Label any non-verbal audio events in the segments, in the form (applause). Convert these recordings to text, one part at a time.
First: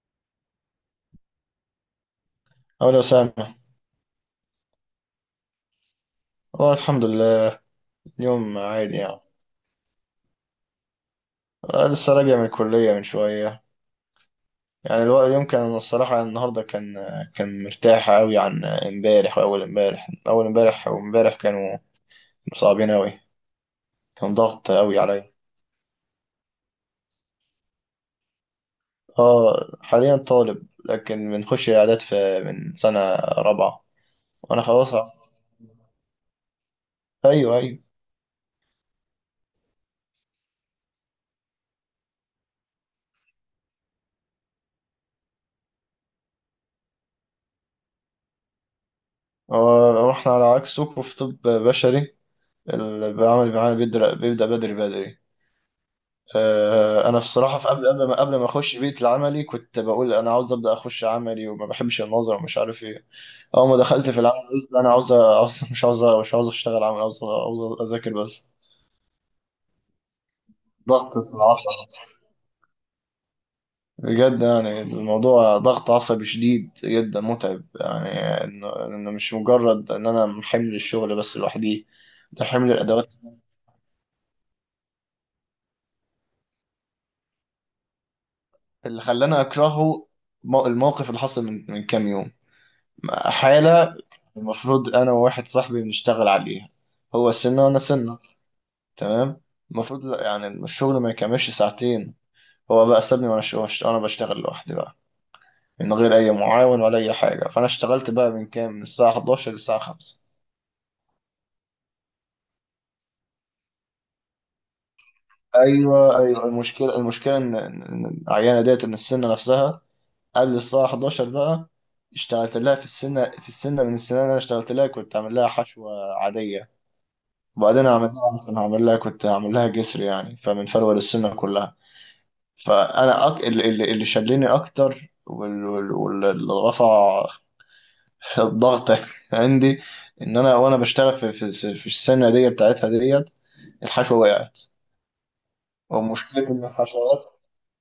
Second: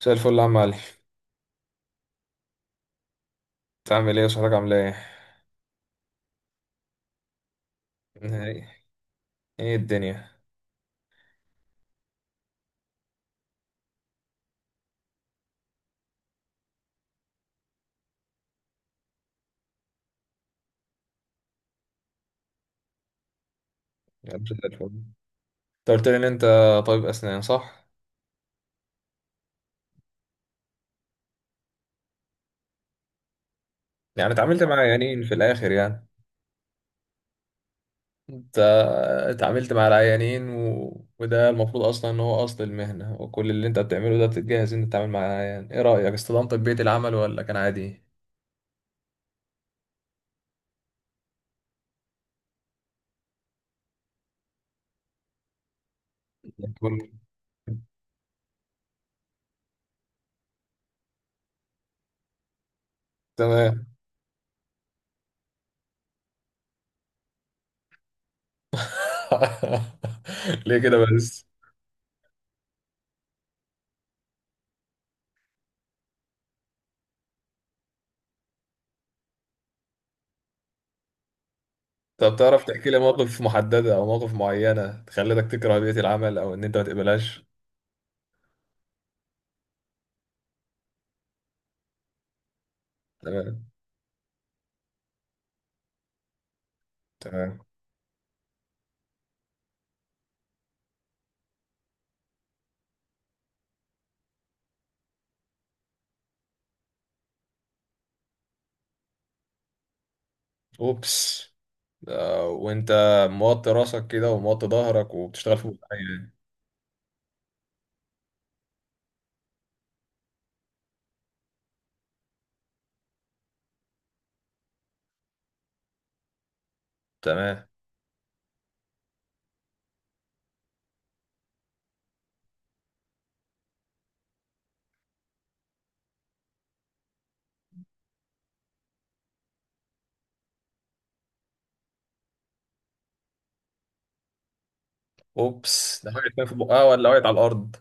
مساء الفل يا عم علي. أو لو سامح. انت عامل ايه وصحتك عامله ايه؟ والله الحمد لله. اليوم ايه، عادي يعني. ايه الدنيا؟ أنا لسه راجع من الكلية من شوية. يعني الوقت اليوم كان الصراحة النهاردة كان مرتاح أوي عن امبارح وأول امبارح، أول امبارح وامبارح كانوا صعبين أوي. يا كان رب زي ضغط الفل. أوي عليا. انت قلت لي ان انت طبيب اسنان، صح؟ اه، حاليا طالب لكن بنخش إعداد في من سنة رابعة. يعني اتعاملت وأنا مع عيانين خلاص. في الاخر يعني؟ أيوه، أيوه. انت اتعاملت مع العيانين، و... وده المفروض اصلا ان هو اصل المهنه، وكل اللي انت بتعمله ده بتتجهز ان انت تتعامل مع العيان. ايه رايك، استلمت بيئه العمل ولا كان عادي؟ هو- هو إحنا على عكسكم في طب بشري. اللي بعمل معانا بيبدأ بدري بدري. كله انا بصراحه في قبل ما اخش بيت العملي كنت بقول انا عاوز ابدا اخش عملي وما بحبش النظر ومش عارف ايه. اول ما تمام. دخلت في العمل قلت لا، انا عاوز مش عاوز اشتغل عمل عاوز اذاكر بس. (laughs) ليه كده ضغط بس؟ العصب بجد، يعني الموضوع ضغط عصبي شديد جدا متعب يعني. إنه مش مجرد ان انا حمل الشغل بس لوحدي. طب ده تعرف حمل تحكي لي الادوات موقف محددة أو مواقف معينة خلتك تكره بيئة العمل أو إن أنت ما تقبلهاش؟ اللي خلاني اكرهه. الموقف اللي حصل من كام يوم. حالة المفروض أنا وواحد صاحبي بنشتغل عليها، هو تمام. سنة وأنا سنة، تمام. المفروض يعني الشغل ما يكملش ساعتين. هو بقى سابني وأنا بشتغل لوحدي بقى من غير أي معاون ولا أي حاجة، فأنا اشتغلت بقى من كام، من الساعة 11 للساعة 5. اوبس. وانت موطي راسك كده وموطي ظهرك وبتشتغل في أيوه، بقاية. أيوه. المشكلة إن العيانة ديت، إن السنة نفسها قبل الساعة 11 بقى اشتغلت لها. في السنة في السنة من السنة اللي أنا اشتغلت لها كنت عامل لها حشوة عادية. تمام. وبعدين عملناها اصلا، هعمل لها، كنت هعمل لها جسر يعني، فمن فروه للسنه كلها. فانا اللي شلني اكتر، واللي رفع (laughs) الضغط عندي، ان انا وانا بشتغل في السنه دي بتاعتها ديت، الحشوه وقعت. اوبس، ده حاجه ومشكله في ان بقها ولا وقعت على الحشوات، الارض؟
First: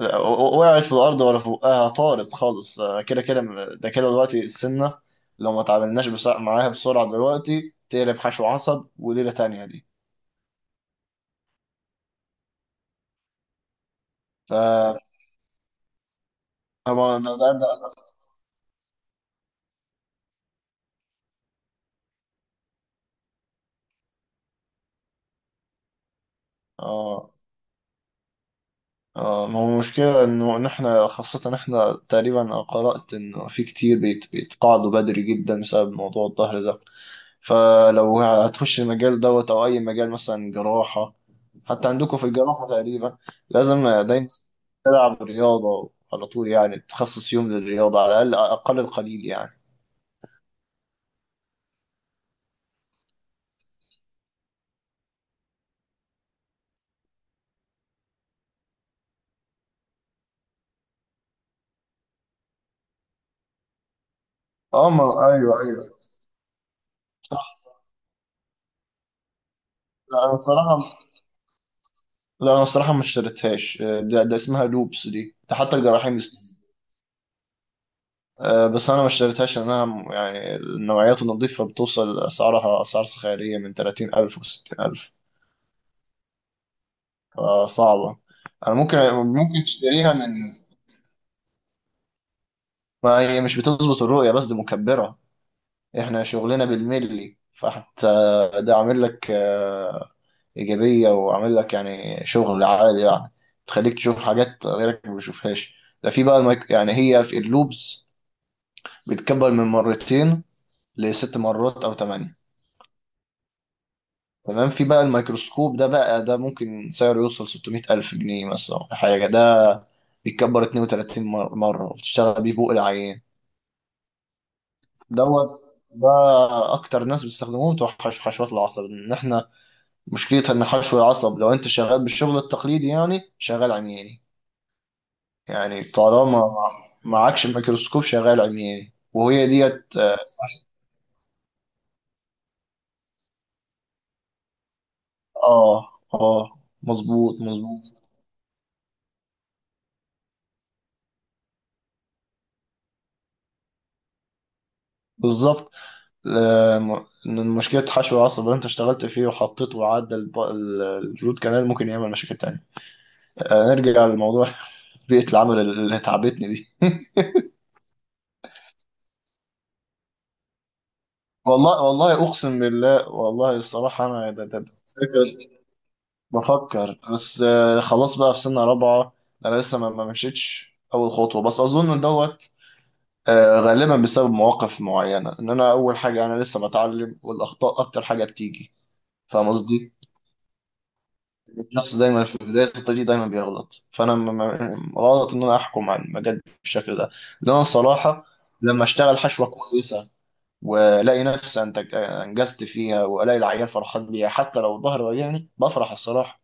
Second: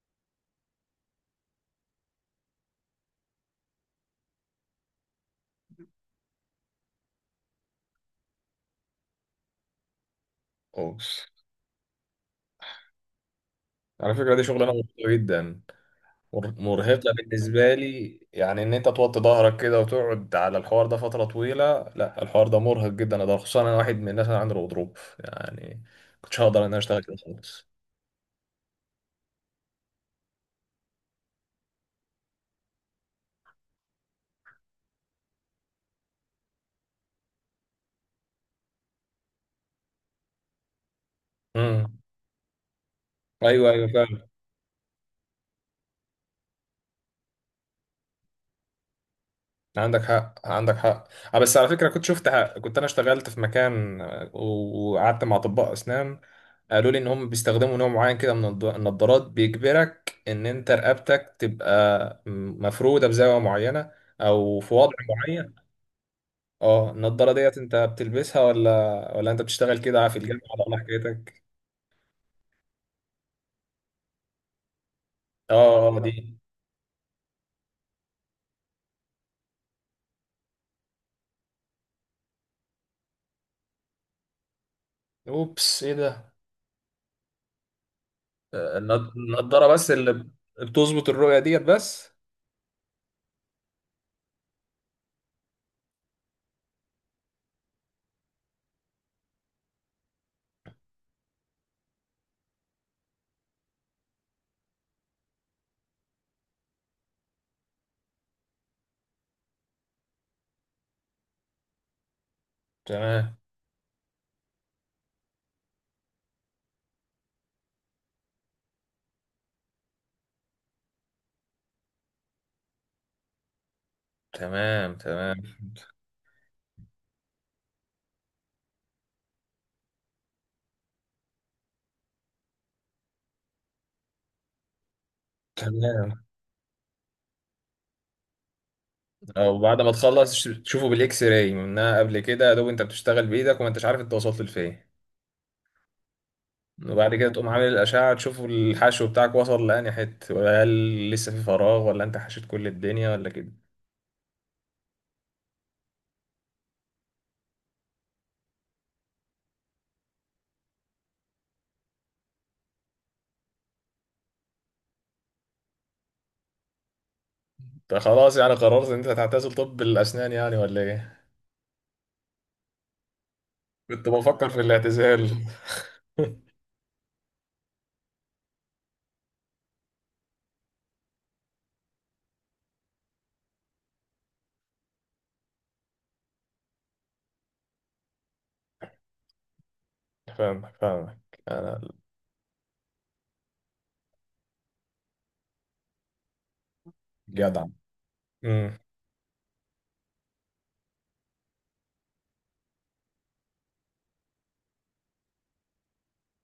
لا، وقعت في الارض ولا فوقها؟ طارت خالص. أنا كده كده، ده كده دلوقتي السنه لو ما تعاملناش بسرعة معاها، بسرعه دلوقتي تقلب حشو عصب، وليله تانيه دي. اوبس، على فكره دي ف شغلانه مرهقه جدا. مرهقه هو ده. بالنسبه لي، يعني ان انت توطي ظهرك كده وتقعد على الحوار ده فتره طويله، لا الحوار ده مرهق جدا ده، خصوصا انا واحد من الناس اللي عنده غضروف يعني. كنتش هقدر ان انا اشتغل كده اه. خالص. اه، ما هو المشكلة إن احنا، خاصة احنا تقريبا، أنا قرأت انه في كتير بيت بيتقاعدوا بدري جدا بسبب موضوع الظهر ده. فلو هتخش المجال دوت او اي مجال مثلا جراحة، حتى امم. عندكم في الجراحة تقريبا ايوه ايوه لازم دايما فعلا. تلعب رياضة على طول، يعني تخصص يوم للرياضة على الاقل، اقل القليل يعني. عندك حق عندك حق. اه بس على فكره كنت شفت حق. كنت انا اشتغلت في مكان، وقعدت مع اطباء اسنان. قالوا لي ان هم بيستخدموا نوع معين كده من النضارات، بيجبرك ان انت رقبتك تبقى مفروده بزاويه معينه، او في اه، وضع ما معين. ايوه، ايوه. اه النضاره صح، ديت انت صح. بتلبسها، ولا ولا انت بتشتغل كده في لا انا الجامعه، ولا الصراحة إيه حكايتك؟ لا، انا الصراحة ما اشتريتهاش. ده اسمها لوبس دي، اه ده حتى اه دي. الجراحين بيستخدموها. بس انا ما اشتريتهاش لانها يعني النوعيات النظيفه بتوصل اسعارها، اسعار خياليه من 30,000 و60000، اوبس، ايه ده؟ فصعبه. انا ممكن النضاره بس تشتريها اللي من. بتظبط الرؤيه ديت بس؟ ما هي مش بتظبط الرؤيه بس، دي مكبره، احنا شغلنا بالملي، فحتى ده عامل لك ايجابيه، وعامل لك يعني شغل عالي يعني، بتخليك تشوف حاجات غيرك ما بيشوفهاش. ده في بقى يعني هي في اللوبز بتكبر من مرتين لست مرات او ثمانيه. تمام تمام. في بقى الميكروسكوب ده بقى، ده ممكن سعره يوصل 600 ألف جنيه مثلا ولا حاجة، ده بيتكبر 32 مرة وبتشتغل بيه فوق العيان تمام. تمام دوت. ده أكتر ناس بيستخدموه بتوع حشوات العصب. إن إحنا مشكلتها إن حشو العصب، لو أنت شغال بالشغل التقليدي، يعني شغال عمياني يعني، تمام. طالما معكش الميكروسكوب شغال عمياني، وهي او بعد ما ديت آه. تخلص تشوفه بالاكس راي منها قبل كده، يا دوب انت بتشتغل بايدك وما انتش عارف انت وصلت لفين. وبعد كده مظبوط، تقوم عامل مظبوط. الاشعه تشوف الحشو بتاعك وصل لاني حته، ولا هل لسه في فراغ، ولا انت حشيت كل الدنيا ولا كده. بالظبط. إن مشكلة حشو العصب اللي انت اشتغلت فيه وحطيته وعدى الروت كانال، ممكن يعمل مشاكل تانية. نرجع للموضوع (laughs) بيئة العمل اللي تعبتني دي (laughs) انت خلاص يعني قررت ان انت هتعتزل طب الاسنان يعني ولا ايه؟ والله، والله، أقسم بالله، والله الصراحة كنت أنا بفكر في الاعتزال. (laughs) بفكر، بس. خلاص بقى في سنة رابعة، أنا لسه ما مشيتش أول خطوة، بس أظن إن دوت غالبا بسبب مواقف معينة. إن أنا أول حاجة أنا لسه بتعلم، والأخطاء أكتر حاجة بتيجي. فاهم قصدي؟ فاهمك فاهمك. انا النفس دايما في بداية الطريق دايما بيغلط، فأنا غلط إن أنا أحكم على المجال بالشكل ده. لأن أنا جدع. الصراحة امم. لما أشتغل حشوة كويسة وألاقي نفسي أنتج، أنجزت فيها، وألاقي العيال فرحان بيها، حتى لو ظهري وجعني بفرح الصراحة.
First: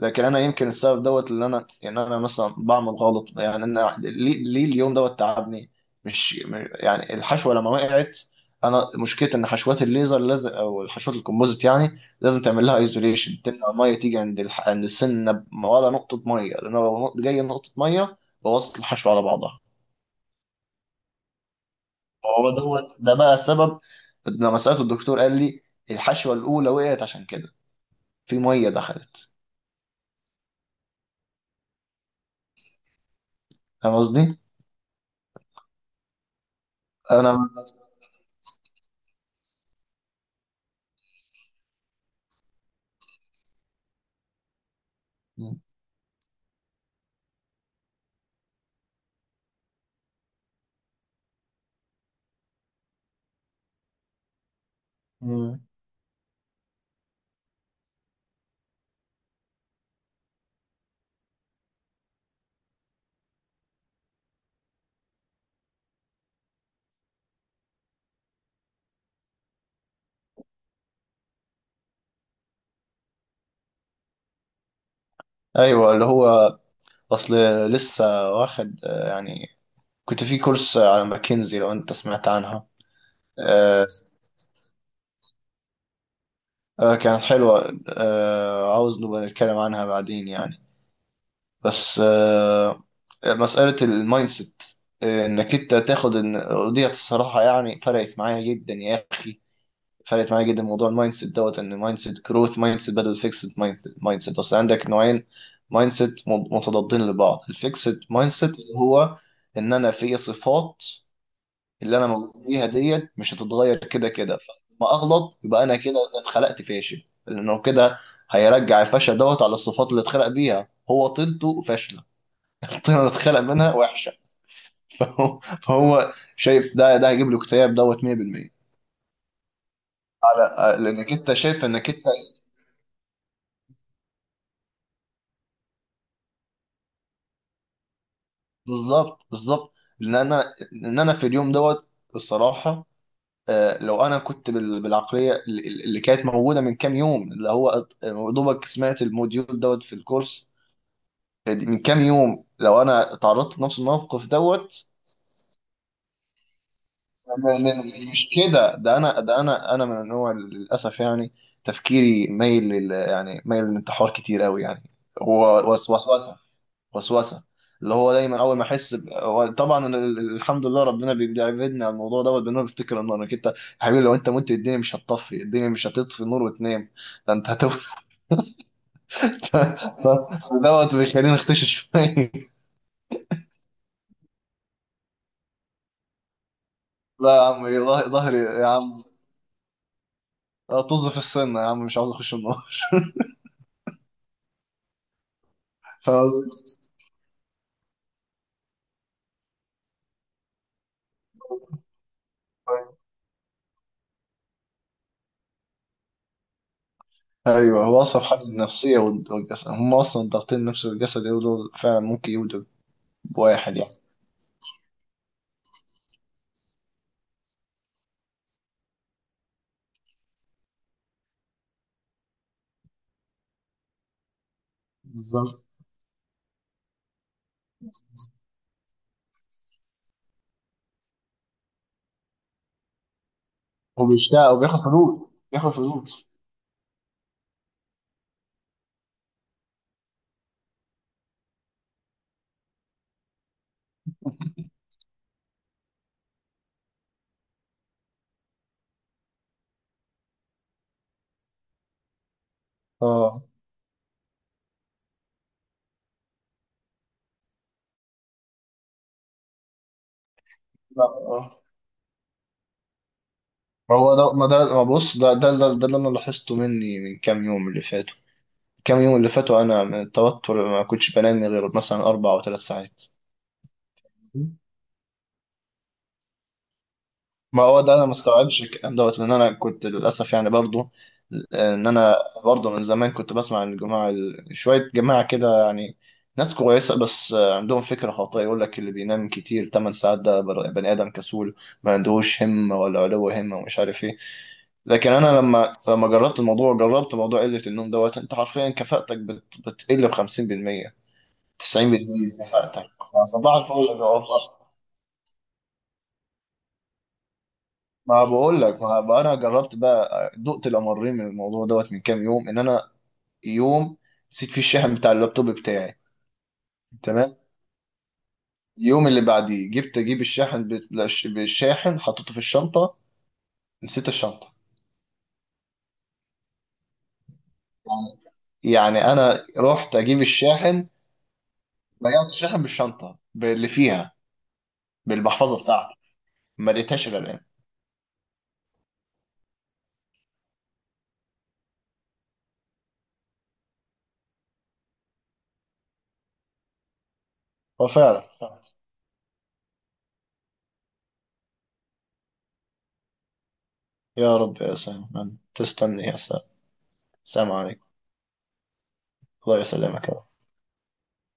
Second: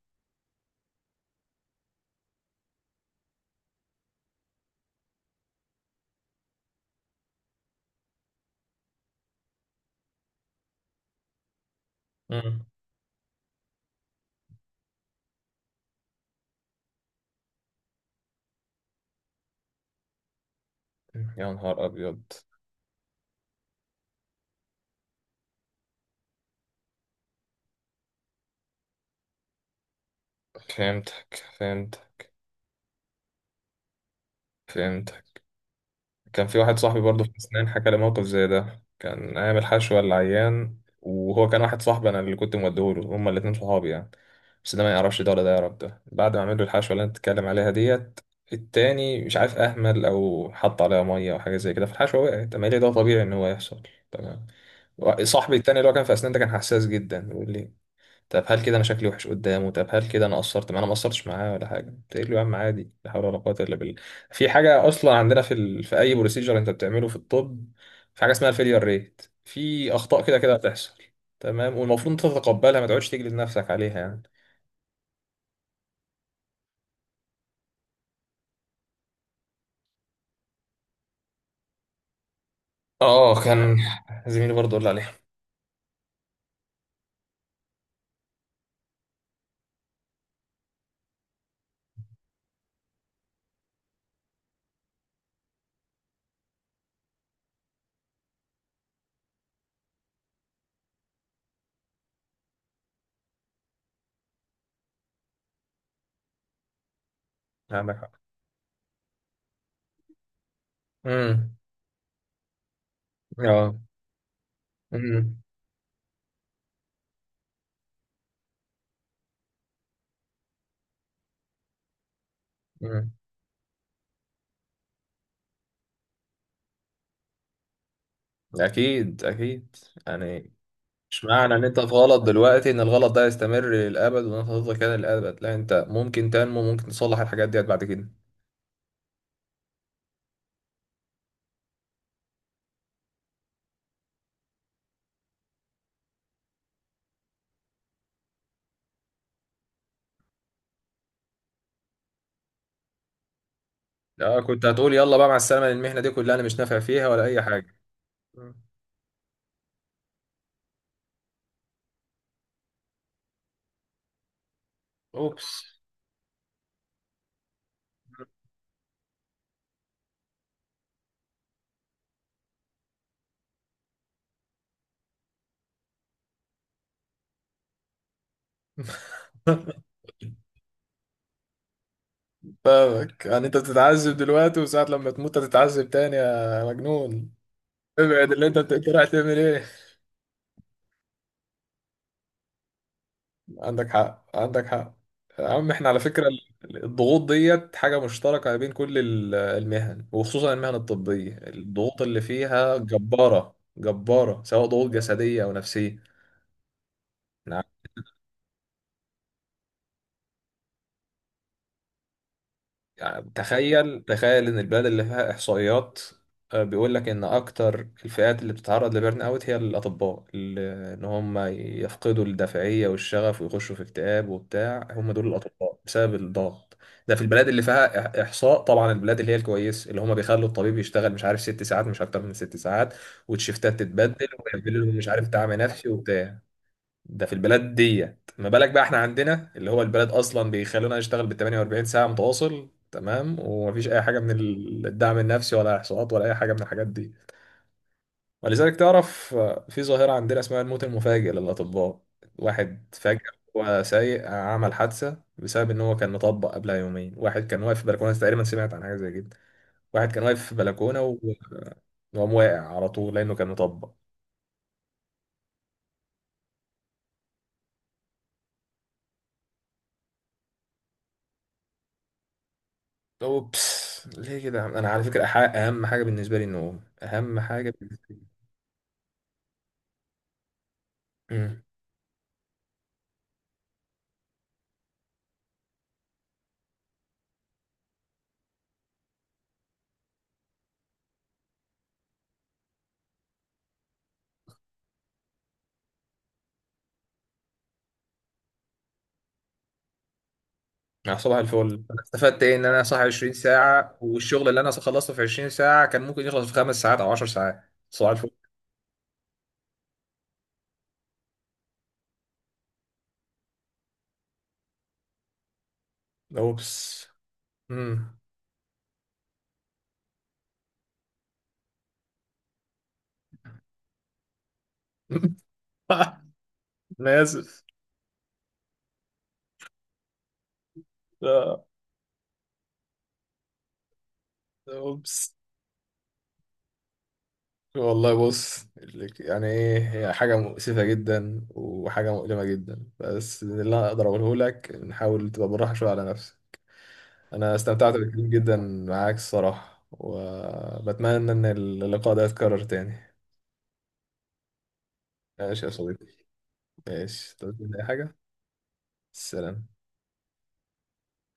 لكن انا يمكن السبب دوت اللي انا يعني انا مثلا بعمل غلط، يعني انا ليه اليوم دوت تعبني. مش م- يعني الحشوه لما وقعت، انا مشكلتي ان حشوات الليزر لازم، او الحشوات الكومبوزيت يعني لازم امم. تعمل لها ايزوليشن تمنع الميه تيجي عند عند السنه ولا نقطه ميه، لان لو جايه نقطه ميه بوظت الحشوه على بعضها. يا نهار ابيض. هو دوت ده بقى سبب، لما سالته الدكتور قال لي الحشوه الاولى وقعت عشان كده، في ميه دخلت. فهمتك فهمت. فاهم قصدي؟ فهمت. كان في واحد صاحبي برضه في انا. أسنان حكى لي موقف زي ده، كان أيام الحشوة العيان. وهو كان واحد صاحبي، أنا اللي كنت موديهوله، هما الاتنين صحابي يعني. بس ده ما يعرفش ده ولا ده يعرف ده. بعد ما عمل له الحشوة اللي أنت بتتكلم عليها ديت، التاني مش عارف أهمل أو حط عليها مية أو حاجة زي كده، فالحشوة وقعت. أما ليه ده طبيعي إن هو يحصل. تمام. صاحبي مم. التاني اللي هو كان في أسنان ده كان حساس جدا، بيقول لي طب هل كده انا شكلي وحش قدامه؟ طب هل كده انا قصرت معاه؟ انا ما قصرتش معاه ولا حاجه. تقول له يا عم عادي، لا حول ولا قوه الا بالله. في حاجه اصلا عندنا في في اي بروسيجر انت بتعمله في الطب، في حاجه اسمها الفيلير ريت، في اخطاء كده كده هتحصل. تمام. والمفروض انت تتقبلها، ما تقعدش تجلد نفسك عليها يعني. ايوه، اللي هو اصل لسه واخد يعني كنت في كورس على ماكنزي، لو انت سمعت عنها. اه كان آه، زميلي برضه قال لي عليها. كانت حلوه، عاوز نبقى نتكلم عنها بعدين يعني، بس مساله المايند سيت، انك انت تاخد ان وديت الصراحه يعني فرقت معايا جدا يا اخي. فرقت معايا جدا موضوع المايند سيت دوت، ان مايند سيت جروث، مايند سيت بدل فيكسد مايند سيت. اصل عندك نوعين مايند سيت متضادين لبعض، عندك الفيكسد حق. مايند سيت اللي هو ان انا في صفات امم. اللي انا موجود بيها ديت مش اه. هتتغير كده كده، فلما اغلط امم. يبقى انا كده اتخلقت فاشل، لانه كده هيرجع الفشل دوت على الصفات اللي اتخلق بيها، هو طينته فاشله. (laughs) الطينه اللي امم. اتخلق منها وحشه (laughs) فهو شايف ده هيجيب له اكتئاب دوت 100%. اكيد اكيد. يعني لانك مش انت معنى ان شايف انت في انك انت. غلط دلوقتي ان الغلط ده يستمر للابد وان انت هتفضل كده للابد. لا، انت ممكن تنمو، ممكن تصلح الحاجات ديت بعد كده. بالظبط، بالظبط، لان انا، ان انا في اليوم دوت الصراحه. لو انا كنت بالعقليه اللي كانت موجوده من كام يوم، اللي هو أط- دوبك سمعت الموديول دوت في الكورس من كام يوم، لو انا تعرضت لنفس الموقف لا كنت دوت هتقول يلا بقى مع السلامه المهنه دي كلها انا مش نافع فيها ولا اي حاجه. مش كده. ده انا ده انا انا من النوع اللي للاسف يعني تفكيري مايل يعني مايل للانتحار كتير قوي يعني. اوبس. هو وسواس، وسوسه، اللي هو دايما اول ما احس هو طبعا أنا الحمد لله ربنا بيبعدني عن الموضوع دوت، بان انا بفتكر النار. انك انت يا حبيبي، لو انت مت الدنيا مش هتطفي، الدنيا مش هتطفي النور وتنام، ده انت هتولد. (laughs) (laughs) دوت بيخليني اختشي شويه فاهمك. يعني انت بتتعذب دلوقتي وساعة لما تموت هتتعذب تاني يا (laughs) مجنون. لا يا عم، إيه، ابعد، ظهري اللي انت يا عم. انت رايح تعمل ايه؟ طز في السن يا عم، مش عاوز اخش النار. عندك حق عندك حق. يا عم احنا على (laughs) فكرة فاهم قصدي؟ الضغوط ديت حاجة مشتركة بين كل المهن، وخصوصا المهن الطبية الضغوط اللي فيها جبارة جبارة، سواء ضغوط جسدية أو نفسية. ايوه، هو اصعب حاجه النفسيه والجسد، هم اصلا ضاغطين النفس والجسد يقولوا، دول فعلا ممكن يودوا يعني بواحد يعني. تخيل تخيل ان البلد اللي فيها احصائيات، بيقول لك ان اكتر الفئات اللي بتتعرض لبرن اوت هي الاطباء ان هم يفقدوا الدافعيه والشغف ويخشوا في اكتئاب وبتاع، هم دول بالظبط. الاطباء بسبب الضغط. ده في البلاد اللي فيها احصاء طبعا. البلاد اللي هي الكويسه اللي هم بيخلوا الطبيب يشتغل مش عارف 6 ساعات، مش اكتر من 6 ساعات، والشيفتات هو تتبدل، بيشتاق وبياخد ويعملوا لهم مش فلوس، عارف دعم بياخد نفسي فلوس. وبتاع. ده في البلاد ديت. ما بالك بقى احنا عندنا اللي هو البلد اصلا بيخلونا نشتغل بال 48 ساعه متواصل، تمام، ومفيش اي حاجه من الدعم النفسي ولا احصاءات ولا اي حاجه من الحاجات دي. ولذلك تعرف في ظاهره عندنا اسمها الموت المفاجئ للاطباء. واحد فجأة اه. هو سايق عمل حادثة بسبب ان هو كان مطبق قبلها يومين. واحد كان واقف في بلكونة تقريبا، سمعت عن حاجة زي كده. واحد كان واقف في بلكونة لا، اه، وقام واقع على طول لانه كان مطبق. ما هو ده ما ده ما بص، ده اللي انا لاحظته مني من كام يوم اللي فاتوا. كام يوم اللي فاتوا انا من التوتر ما كنتش بنام غير مثلا 4 أو 3 ساعات. اوبس ليه كده يا عم؟ انا على فكره اهم حاجه بالنسبه لي النوم، اهم ما حاجه هو ده بالنسبه انا ما لي. استوعبش الكلام دوت، لان انا كنت للاسف يعني برضو، امم. ان انا برضو من زمان كنت بسمع عن الجماعه شويه جماعه كده يعني، ناس كويسه بس عندهم فكره خاطئه يقول لك اللي بينام كتير 8 ساعات ده بني ادم كسول، ما عندهوش همه ولا علو همه، ومش عارف ايه. لكن انا لما جربت الموضوع، جربت موضوع قله النوم دوت، انت حرفيا كفاءتك بتقل ب 50%، مع صباح الفل انا استفدت 90% ايه ان انا كفاءتك. صاحي 20 فصباح الفل يا ساعه، جماعة. والشغل اللي انا خلصته في 20 ساعه كان ممكن يخلص في 5 ساعات او 10 ساعات. صباح ما الفل. بقول لك، ما بقى انا جربت بقى، دقت الامرين من الموضوع دوت من كام يوم، ان انا يوم نسيت فيه الشاحن بتاع اللابتوب بتاعي، اوبس. تمام. امم. اليوم اللي بعديه جبت اجيب الشاحن بالشاحن، حطيته في الشنطه، نسيت الشنطه. (laughs) انا اسف. يعني، يعني انا رحت اجيب الشاحن، آه، ضيعت الشاحن بالشنطه باللي فيها، اوبس. بالمحفظه بتاعتي، ما لقيتهاش الا الان. والله بص. يعني ايه هي حاجه مؤسفه جدا وحاجه مؤلمه جدا، بس اللي انا اقدر اقوله لك نحاول تبقى بالراحه شويه على نفسك. انا استمتعت وفعلا. بالكلام جدا معاك الصراحة، وبتمنى ان اللقاء ده يتكرر تاني. يا رب، يا سلام، ماشي يا تستني، صديقي. يا سلام. ماشي سلام تقول لي اي عليكم. حاجة. الله سلام. يسلمك.